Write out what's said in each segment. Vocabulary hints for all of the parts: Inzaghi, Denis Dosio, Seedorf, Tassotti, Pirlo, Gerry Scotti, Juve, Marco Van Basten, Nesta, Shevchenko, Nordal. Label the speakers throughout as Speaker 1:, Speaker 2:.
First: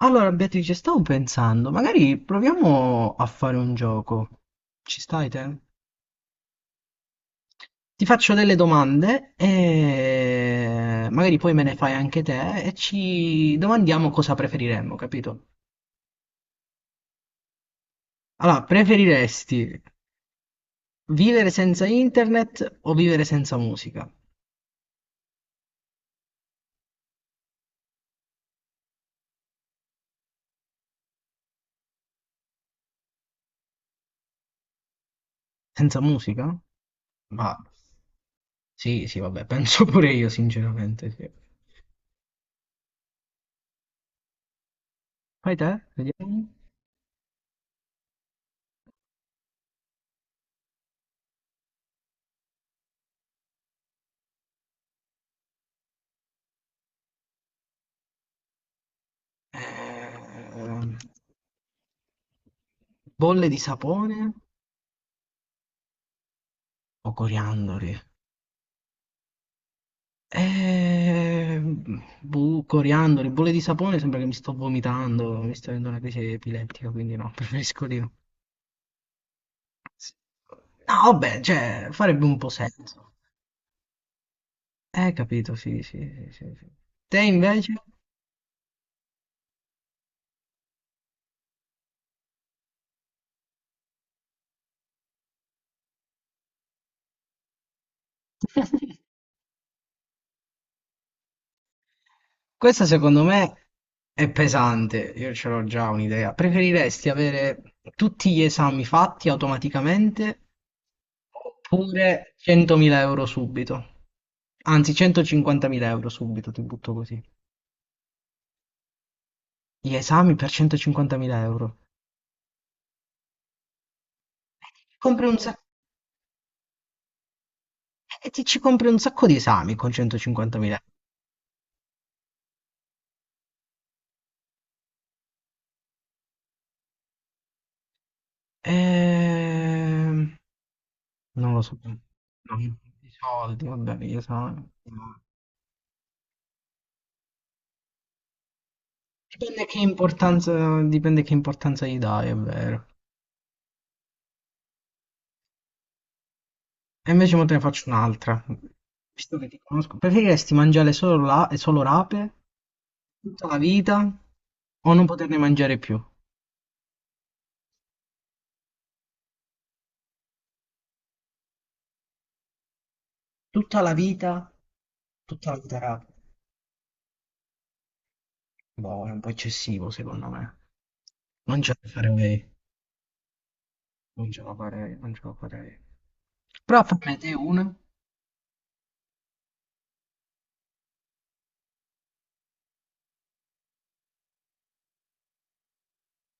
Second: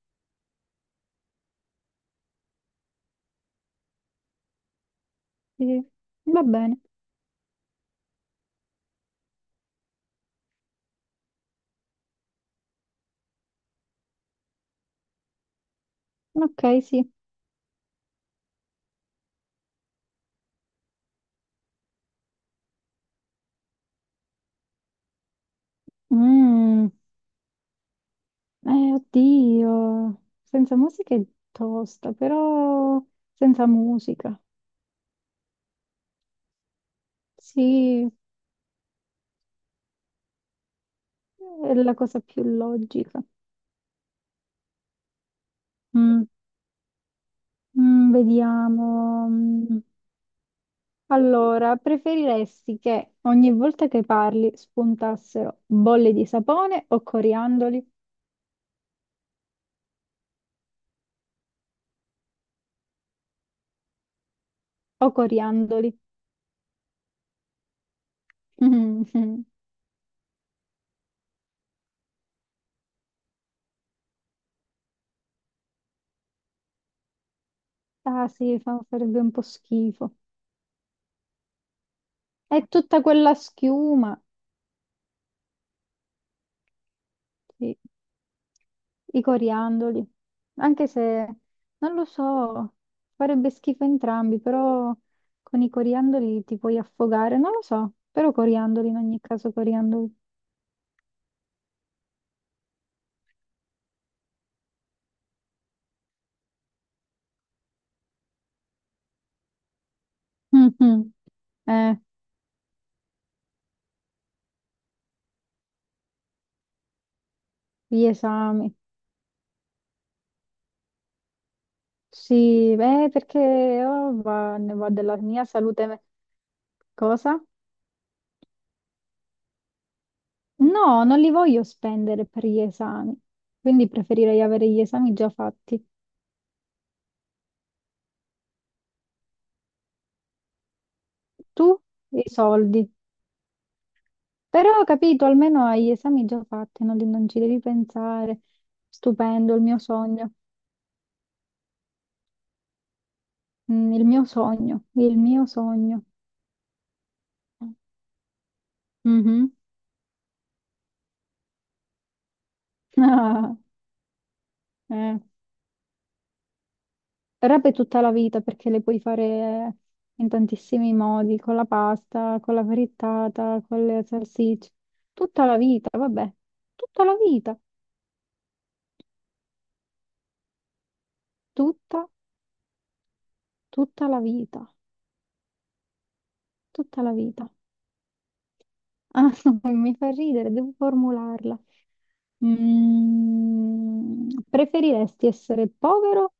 Speaker 1: Allora, Beatrice, stavo pensando, magari proviamo a fare un gioco. Ci stai te?
Speaker 2: Sì, va bene.
Speaker 1: Ti faccio delle domande e magari poi me ne fai anche te e ci domandiamo cosa preferiremmo, capito?
Speaker 2: Ok, sì.
Speaker 1: Allora, preferiresti vivere senza internet o vivere senza musica?
Speaker 2: Mm. Oddio. Senza musica è tosta, però senza musica.
Speaker 1: Senza musica? Ma
Speaker 2: Sì,
Speaker 1: sì, sì, vabbè, penso pure io, sinceramente, sì.
Speaker 2: è la cosa più logica.
Speaker 1: Fai te,
Speaker 2: Mm.
Speaker 1: vediamo.
Speaker 2: Vediamo. Mm. Allora, preferiresti che ogni volta che parli spuntassero bolle di sapone o coriandoli?
Speaker 1: Eh, bolle di sapone
Speaker 2: O coriandoli?
Speaker 1: o coriandoli? Boh, coriandoli, bolle di sapone, sembra che mi sto vomitando, mi sto avendo una crisi epilettica, quindi no, preferisco di no.
Speaker 2: Ah sì, farebbe un po'
Speaker 1: Sì.
Speaker 2: schifo.
Speaker 1: No, vabbè, cioè, farebbe un po'
Speaker 2: È tutta
Speaker 1: senso.
Speaker 2: quella schiuma.
Speaker 1: Capito, sì, sì, sì, sì, sì. Te invece?
Speaker 2: Sì, i coriandoli. Anche se, non lo so, farebbe schifo entrambi, però con i coriandoli ti puoi affogare, non lo so, però coriandoli in ogni caso, coriandoli.
Speaker 1: Questa secondo me è pesante, io ce l'ho già un'idea. Preferiresti avere tutti gli esami fatti automaticamente
Speaker 2: Mhm. Eh,
Speaker 1: oppure 100.000 euro subito? Anzi, 150.000 euro subito, ti butto così.
Speaker 2: gli esami.
Speaker 1: Gli esami per 150.000 euro.
Speaker 2: Sì, beh, perché oh, ne va della
Speaker 1: Compri un
Speaker 2: mia
Speaker 1: sac-
Speaker 2: salute. Cosa?
Speaker 1: e ti ci compri un sacco di esami con 150.000 euro.
Speaker 2: No, non li voglio spendere per gli esami, quindi preferirei avere gli esami già fatti.
Speaker 1: Ehm, Non lo
Speaker 2: Tu,
Speaker 1: so.
Speaker 2: i
Speaker 1: No, i
Speaker 2: soldi.
Speaker 1: soldi, vabbè, gli esami.
Speaker 2: Però ho capito, almeno hai gli esami già fatti, no? Non ci devi pensare. Stupendo, il mio sogno.
Speaker 1: Dipende che importanza gli dai, è vero.
Speaker 2: Il mio sogno, il mio sogno.
Speaker 1: E invece mo te ne faccio un'altra, visto che
Speaker 2: Mhm.
Speaker 1: ti conosco. Preferiresti mangiare solo, solo rape tutta
Speaker 2: Ah,
Speaker 1: la vita o non
Speaker 2: eh.
Speaker 1: poterne mangiare più?
Speaker 2: Però per tutta la vita, perché le puoi fare in tantissimi modi, con la pasta, con la frittata,
Speaker 1: Tutta
Speaker 2: con
Speaker 1: la
Speaker 2: le
Speaker 1: vita,
Speaker 2: salsicce. Tutta
Speaker 1: tutta
Speaker 2: la
Speaker 1: la vita
Speaker 2: vita,
Speaker 1: rape.
Speaker 2: vabbè. Tutta la vita.
Speaker 1: Boh, è un po' eccessivo secondo me. Non ce la
Speaker 2: Tutta,
Speaker 1: farei,
Speaker 2: tutta la vita.
Speaker 1: non ce la farei. Però
Speaker 2: Tutta la
Speaker 1: fammi te
Speaker 2: vita.
Speaker 1: una.
Speaker 2: Ah, mi fa ridere, devo formularla. Preferiresti essere povero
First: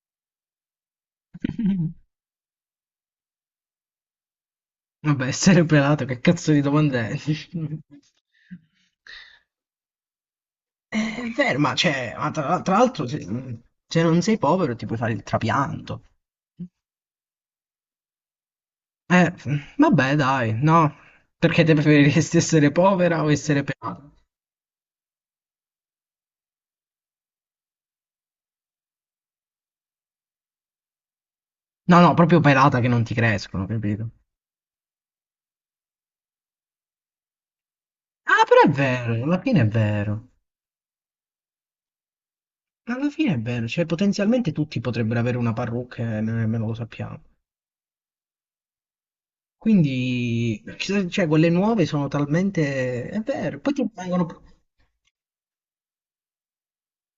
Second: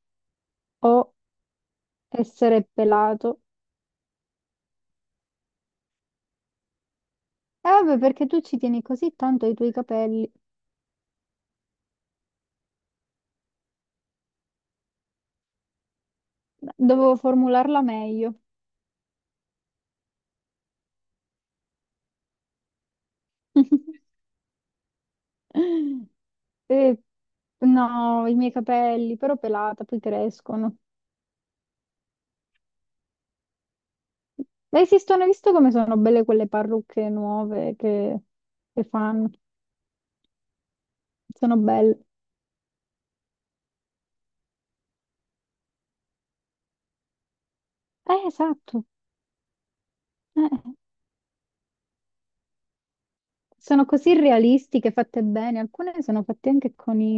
Speaker 2: o essere pelato?
Speaker 1: Vabbè, essere pelato, che cazzo di domanda è?
Speaker 2: Eh vabbè, perché tu ci tieni così tanto ai tuoi capelli.
Speaker 1: È vero, ma, cioè, ma tra l'altro se non sei povero ti puoi fare il trapianto.
Speaker 2: Dovevo formularla meglio.
Speaker 1: Eh, vabbè, dai, no. Perché te preferiresti essere povera o essere pelata?
Speaker 2: Eh, no, i miei capelli, però pelata, poi crescono.
Speaker 1: No, no, proprio pelata che non ti crescono, capito?
Speaker 2: Ma esistono, hai visto come sono belle quelle parrucche nuove che,
Speaker 1: Ah, però è
Speaker 2: che
Speaker 1: vero,
Speaker 2: fanno?
Speaker 1: alla fine è vero.
Speaker 2: Sono belle.
Speaker 1: Alla fine è vero, cioè potenzialmente tutti potrebbero avere una parrucca e noi nemmeno lo sappiamo.
Speaker 2: Esatto.
Speaker 1: Quindi,
Speaker 2: Eh.
Speaker 1: cioè, quelle nuove sono talmente... È vero, poi
Speaker 2: Sono
Speaker 1: ti
Speaker 2: così
Speaker 1: vengono
Speaker 2: realistiche, fatte bene. Alcune sono fatte anche con i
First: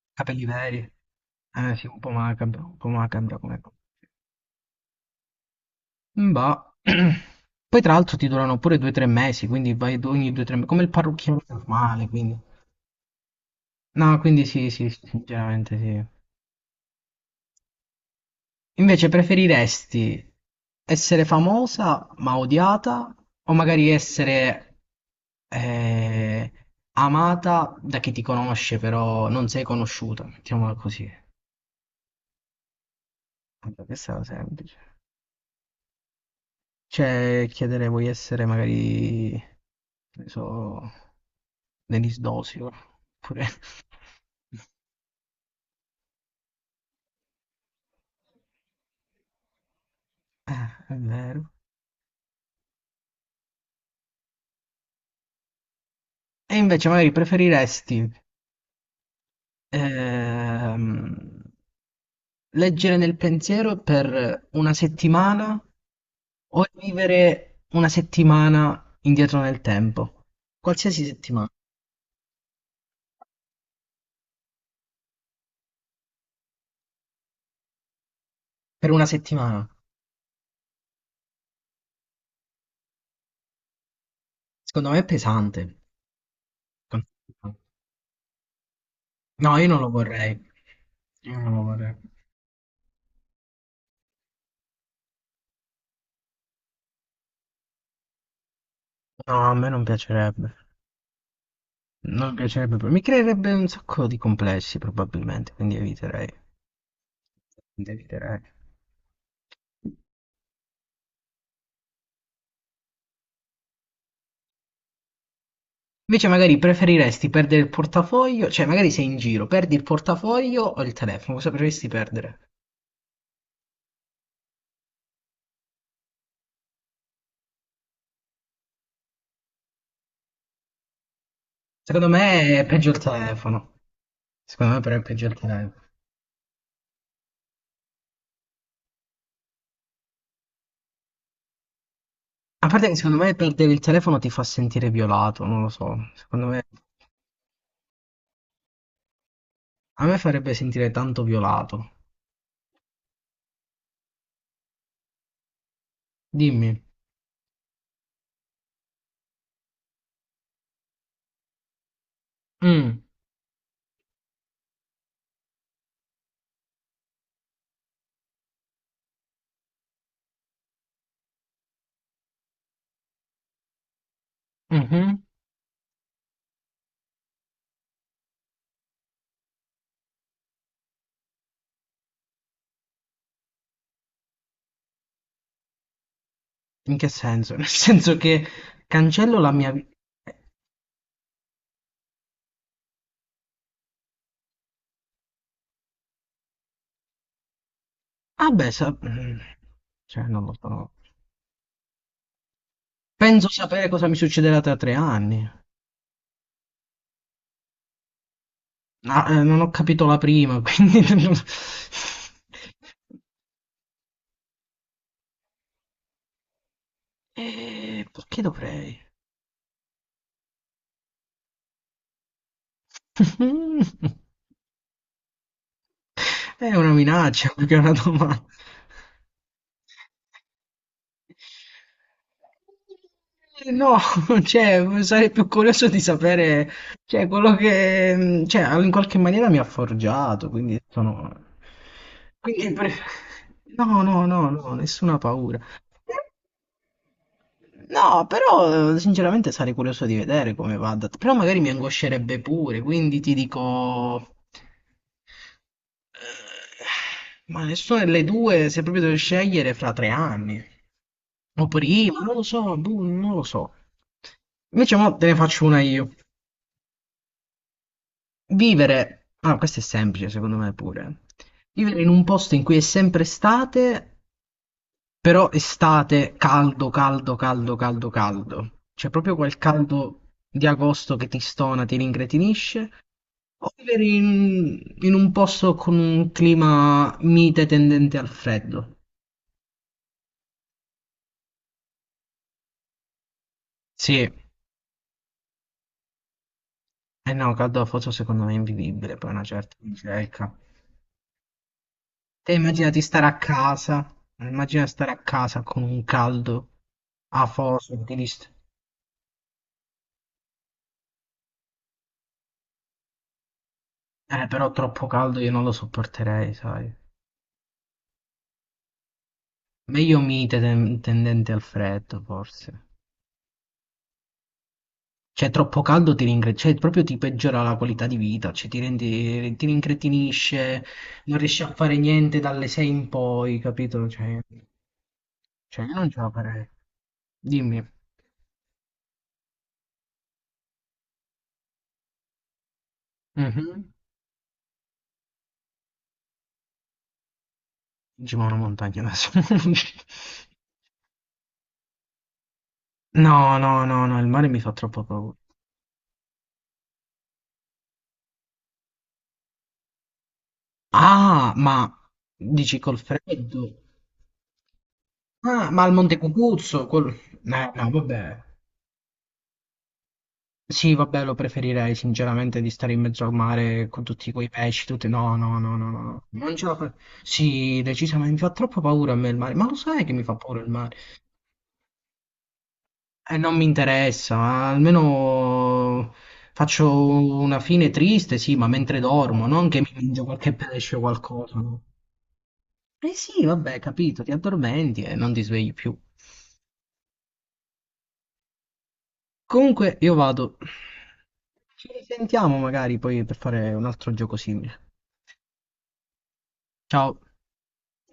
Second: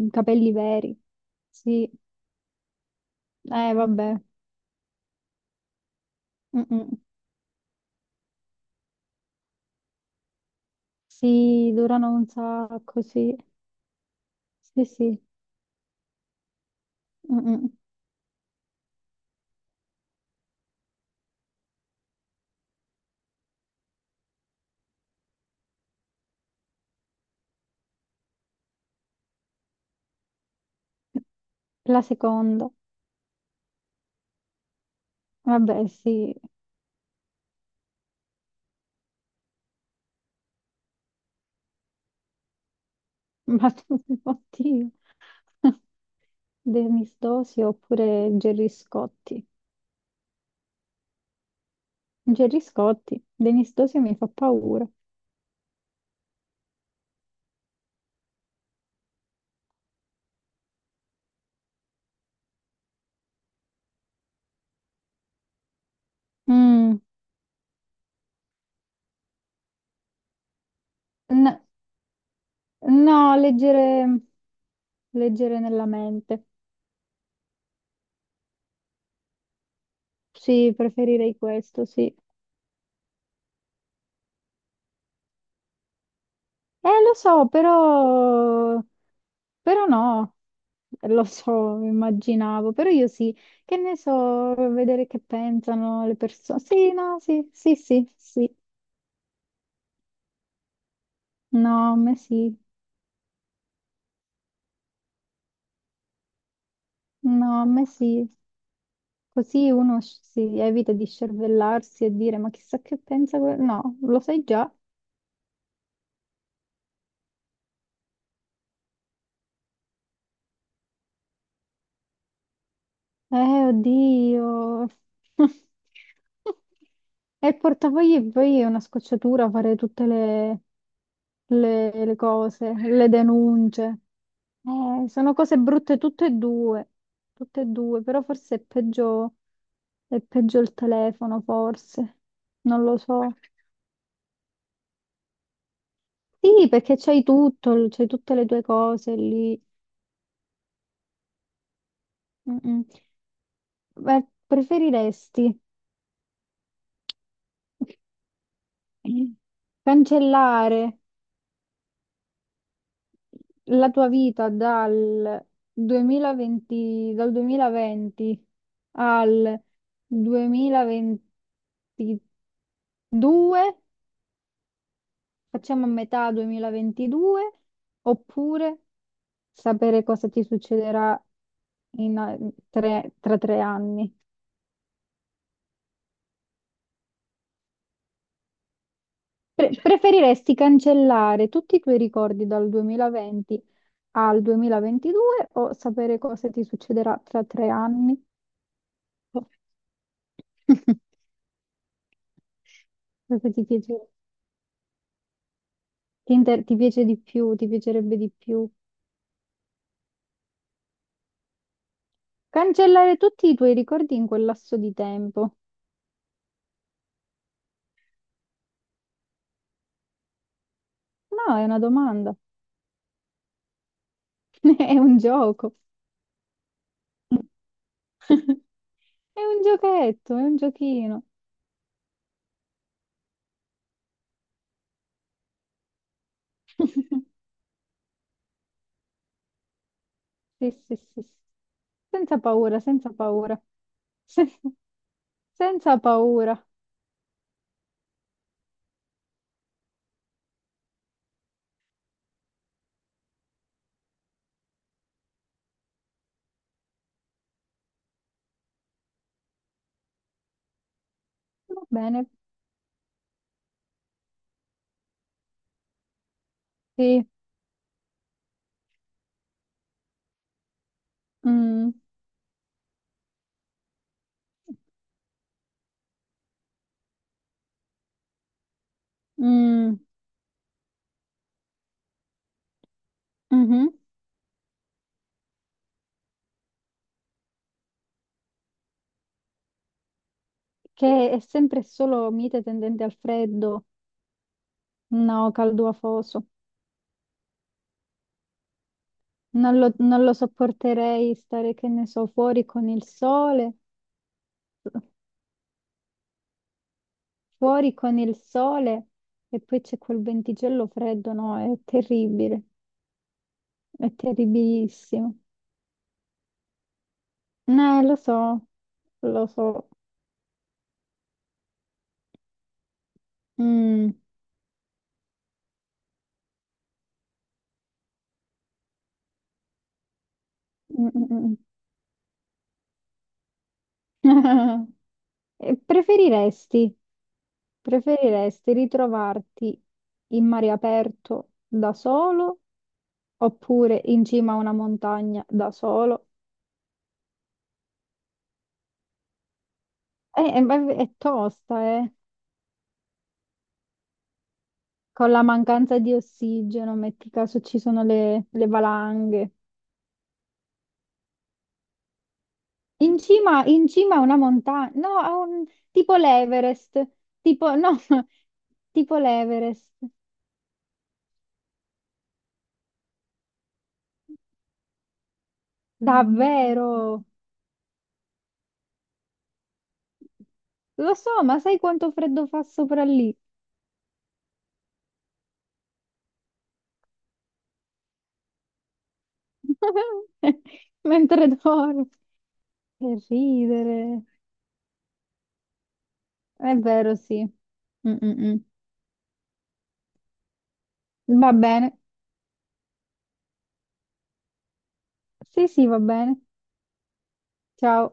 Speaker 2: i
Speaker 1: capelli
Speaker 2: capelli
Speaker 1: veri.
Speaker 2: veri.
Speaker 1: Eh sì,
Speaker 2: Sì,
Speaker 1: un po' macabro come...
Speaker 2: vabbè.
Speaker 1: Bah.
Speaker 2: Mm-mm.
Speaker 1: Poi tra l'altro ti durano pure 2 o 3 mesi, quindi ogni 2 o 3 mesi, come il parrucchiere
Speaker 2: Sì,
Speaker 1: normale,
Speaker 2: durano un
Speaker 1: quindi.
Speaker 2: sacco, sì.
Speaker 1: No, quindi sì,
Speaker 2: Sì,
Speaker 1: sì, sì,
Speaker 2: sì.
Speaker 1: sinceramente sì.
Speaker 2: Mm-mm.
Speaker 1: Invece preferiresti essere famosa ma odiata o magari essere eh, amata da chi ti conosce però non sei conosciuta? Mettiamola così.
Speaker 2: La seconda.
Speaker 1: Vabbè, questa è semplice.
Speaker 2: Vabbè, sì.
Speaker 1: Cioè, chiedere vuoi essere magari, che ne so, Denis Dosio, oppure...
Speaker 2: Ma tu, oddio. Denis Dosio oppure Gerry Scotti.
Speaker 1: Eh, è vero.
Speaker 2: Gerry Scotti. Denis Dosio mi fa paura.
Speaker 1: E invece magari preferiresti ehm, leggere nel pensiero per una settimana o
Speaker 2: Mm.
Speaker 1: vivere una settimana indietro nel tempo? Qualsiasi settimana,
Speaker 2: N- no, leggere nella mente.
Speaker 1: per una settimana.
Speaker 2: Sì, preferirei questo, sì.
Speaker 1: Secondo me è pesante.
Speaker 2: Lo so, però...
Speaker 1: No, io non
Speaker 2: però
Speaker 1: lo
Speaker 2: no,
Speaker 1: vorrei.
Speaker 2: lo
Speaker 1: Io non lo
Speaker 2: so,
Speaker 1: vorrei.
Speaker 2: immaginavo, però io sì, che ne so, vedere che pensano le persone. Sì, no, sì, sì, sì, sì,
Speaker 1: No, a me non piacerebbe.
Speaker 2: no, a me
Speaker 1: Non
Speaker 2: sì,
Speaker 1: piacerebbe, mi creerebbe un sacco di complessi probabilmente, quindi eviterei.
Speaker 2: no, a me
Speaker 1: quindi
Speaker 2: sì.
Speaker 1: eviterei.
Speaker 2: Così uno si evita di scervellarsi e dire, ma chissà che pensa. No, lo sai già.
Speaker 1: Invece magari preferiresti perdere il portafoglio, cioè magari sei in giro, perdi il portafoglio o il telefono, cosa preferiresti perdere?
Speaker 2: Eh, oddio. E il portafogli poi è una scocciatura fare tutte le, le-
Speaker 1: Secondo
Speaker 2: le
Speaker 1: me è
Speaker 2: cose,
Speaker 1: peggio il
Speaker 2: le
Speaker 1: telefono.
Speaker 2: denunce.
Speaker 1: Secondo me però è peggio il
Speaker 2: Sono cose
Speaker 1: telefono.
Speaker 2: brutte tutte e due, però forse è peggio il telefono, forse.
Speaker 1: A
Speaker 2: Non
Speaker 1: parte che
Speaker 2: lo
Speaker 1: secondo
Speaker 2: so.
Speaker 1: me perdere il telefono ti fa sentire violato, non lo so. Secondo me
Speaker 2: Sì, perché c'hai tutto, c'hai tutte le tue cose lì.
Speaker 1: a me farebbe sentire tanto violato.
Speaker 2: Mm, mm. Beh, preferiresti
Speaker 1: Dimmi.
Speaker 2: cancellare
Speaker 1: Mm,
Speaker 2: la tua vita dal 2020, al 2022,
Speaker 1: mhm.
Speaker 2: facciamo a metà 2022, oppure sapere cosa ti succederà in a- tra tre anni.
Speaker 1: In che senso? Nel senso che cancello la mia vi
Speaker 2: Preferiresti cancellare tutti i tuoi ricordi dal 2020 al 2022 o sapere cosa ti succederà tra tre anni?
Speaker 1: ah beh sa cioè non lo so. Penso
Speaker 2: Proprio ti
Speaker 1: sapere
Speaker 2: piace,
Speaker 1: cosa mi succederà tra tre anni.
Speaker 2: ti piace di più, ti piacerebbe di più
Speaker 1: Ah, non ho capito la prima, quindi...
Speaker 2: cancellare tutti i tuoi ricordi in quel lasso di tempo?
Speaker 1: Perché dovrei?
Speaker 2: No, è una domanda, è un gioco,
Speaker 1: È una minaccia più che una domanda.
Speaker 2: è un giochetto, è un giochino.
Speaker 1: No, cioè, sarei più curioso di sapere, cioè, quello che, cioè, in qualche maniera mi ha forgiato,
Speaker 2: Sì,
Speaker 1: quindi
Speaker 2: sì, sì,
Speaker 1: sono...
Speaker 2: sì. Senza
Speaker 1: Quindi,
Speaker 2: paura, senza paura,
Speaker 1: no, no, no,
Speaker 2: Sen-
Speaker 1: no, nessuna paura.
Speaker 2: senza paura.
Speaker 1: No, però, sinceramente, sarei curioso di vedere come va. Però magari mi angoscerebbe pure, quindi ti dico... Eh, ma nessuna delle due, se proprio devo scegliere, fra 3 anni. O
Speaker 2: Va
Speaker 1: prima,
Speaker 2: bene,
Speaker 1: non lo so, boh, non lo so. Invece mo te ne faccio una io.
Speaker 2: sì.
Speaker 1: Vivere, ah, questo è semplice secondo me pure.
Speaker 2: Mm,
Speaker 1: Vivere in un posto in cui è sempre estate, però estate caldo, caldo, caldo, caldo, caldo. Cioè proprio quel
Speaker 2: mm,
Speaker 1: caldo di agosto che ti stona, ti rincretinisce. O
Speaker 2: mhm.
Speaker 1: vivere in un posto con un clima mite tendente al freddo.
Speaker 2: Che è sempre solo mite tendente al freddo,
Speaker 1: Sì, eh
Speaker 2: no, caldo afoso.
Speaker 1: no, Caldofo secondo me è invivibile, poi una certa
Speaker 2: Non lo
Speaker 1: ricerca.
Speaker 2: sopporterei stare, che ne so,
Speaker 1: Te
Speaker 2: fuori con
Speaker 1: immaginati
Speaker 2: il
Speaker 1: stare a
Speaker 2: sole,
Speaker 1: casa, immagina stare a casa con un caldo a
Speaker 2: fuori
Speaker 1: fosso,
Speaker 2: con il sole e poi c'è quel venticello freddo, no? È terribile, è
Speaker 1: Però troppo
Speaker 2: terribilissimo.
Speaker 1: caldo io non lo sopporterei, sai.
Speaker 2: Lo so, lo so.
Speaker 1: Meglio mite tendente al freddo, forse.
Speaker 2: Mm,
Speaker 1: Cioè, troppo caldo cioè, proprio ti peggiora la qualità di vita, cioè ti rendi, ti rincretinisce,
Speaker 2: mm,
Speaker 1: non
Speaker 2: mm,
Speaker 1: riesci a fare niente dalle sei in poi, capito? Cioè,
Speaker 2: mm. E
Speaker 1: cioè io non ce la farei.
Speaker 2: Preferiresti,
Speaker 1: Dimmi.
Speaker 2: preferiresti ritrovarti in mare aperto da solo
Speaker 1: Mhm.
Speaker 2: oppure in cima a una montagna da solo?
Speaker 1: Ci ma una montagna adesso.
Speaker 2: Ma è tosta, eh.
Speaker 1: No, no, no, no, il mare mi fa troppo
Speaker 2: Con
Speaker 1: paura.
Speaker 2: la mancanza di ossigeno, metti caso ci sono le valanghe.
Speaker 1: Ah, ma dici col
Speaker 2: In cima,
Speaker 1: freddo?
Speaker 2: in cima a una montagna, no,
Speaker 1: Ah, ma al Monte
Speaker 2: tipo
Speaker 1: Cucuzzo?
Speaker 2: l'Everest,
Speaker 1: Col...
Speaker 2: tipo,
Speaker 1: no,
Speaker 2: no,
Speaker 1: vabbè.
Speaker 2: tipo l'Everest.
Speaker 1: Sì, vabbè, lo preferirei sinceramente di stare in mezzo al mare con tutti quei pesci, tutti... No, no, no, no, no, no. Non ce la fa...
Speaker 2: Davvero?
Speaker 1: Sì, decisamente mi fa troppo paura a me il mare. Ma lo sai che mi fa paura il mare?
Speaker 2: Lo so, ma sai quanto freddo fa sopra
Speaker 1: E
Speaker 2: lì?
Speaker 1: non mi interessa, almeno faccio una fine triste, sì, ma mentre dormo, non che mi mangio qualche pesce o
Speaker 2: Mentre
Speaker 1: qualcosa, no?
Speaker 2: dormi.
Speaker 1: Eh
Speaker 2: Che
Speaker 1: sì, vabbè, capito,
Speaker 2: ridere.
Speaker 1: ti addormenti e non ti svegli più.
Speaker 2: È vero, sì. Mm, mm,
Speaker 1: Comunque, io vado.
Speaker 2: mm. Va
Speaker 1: Ci
Speaker 2: bene.
Speaker 1: risentiamo magari poi per fare un altro gioco simile.
Speaker 2: Sì, sì, va bene.
Speaker 1: Ciao.
Speaker 2: Ciao.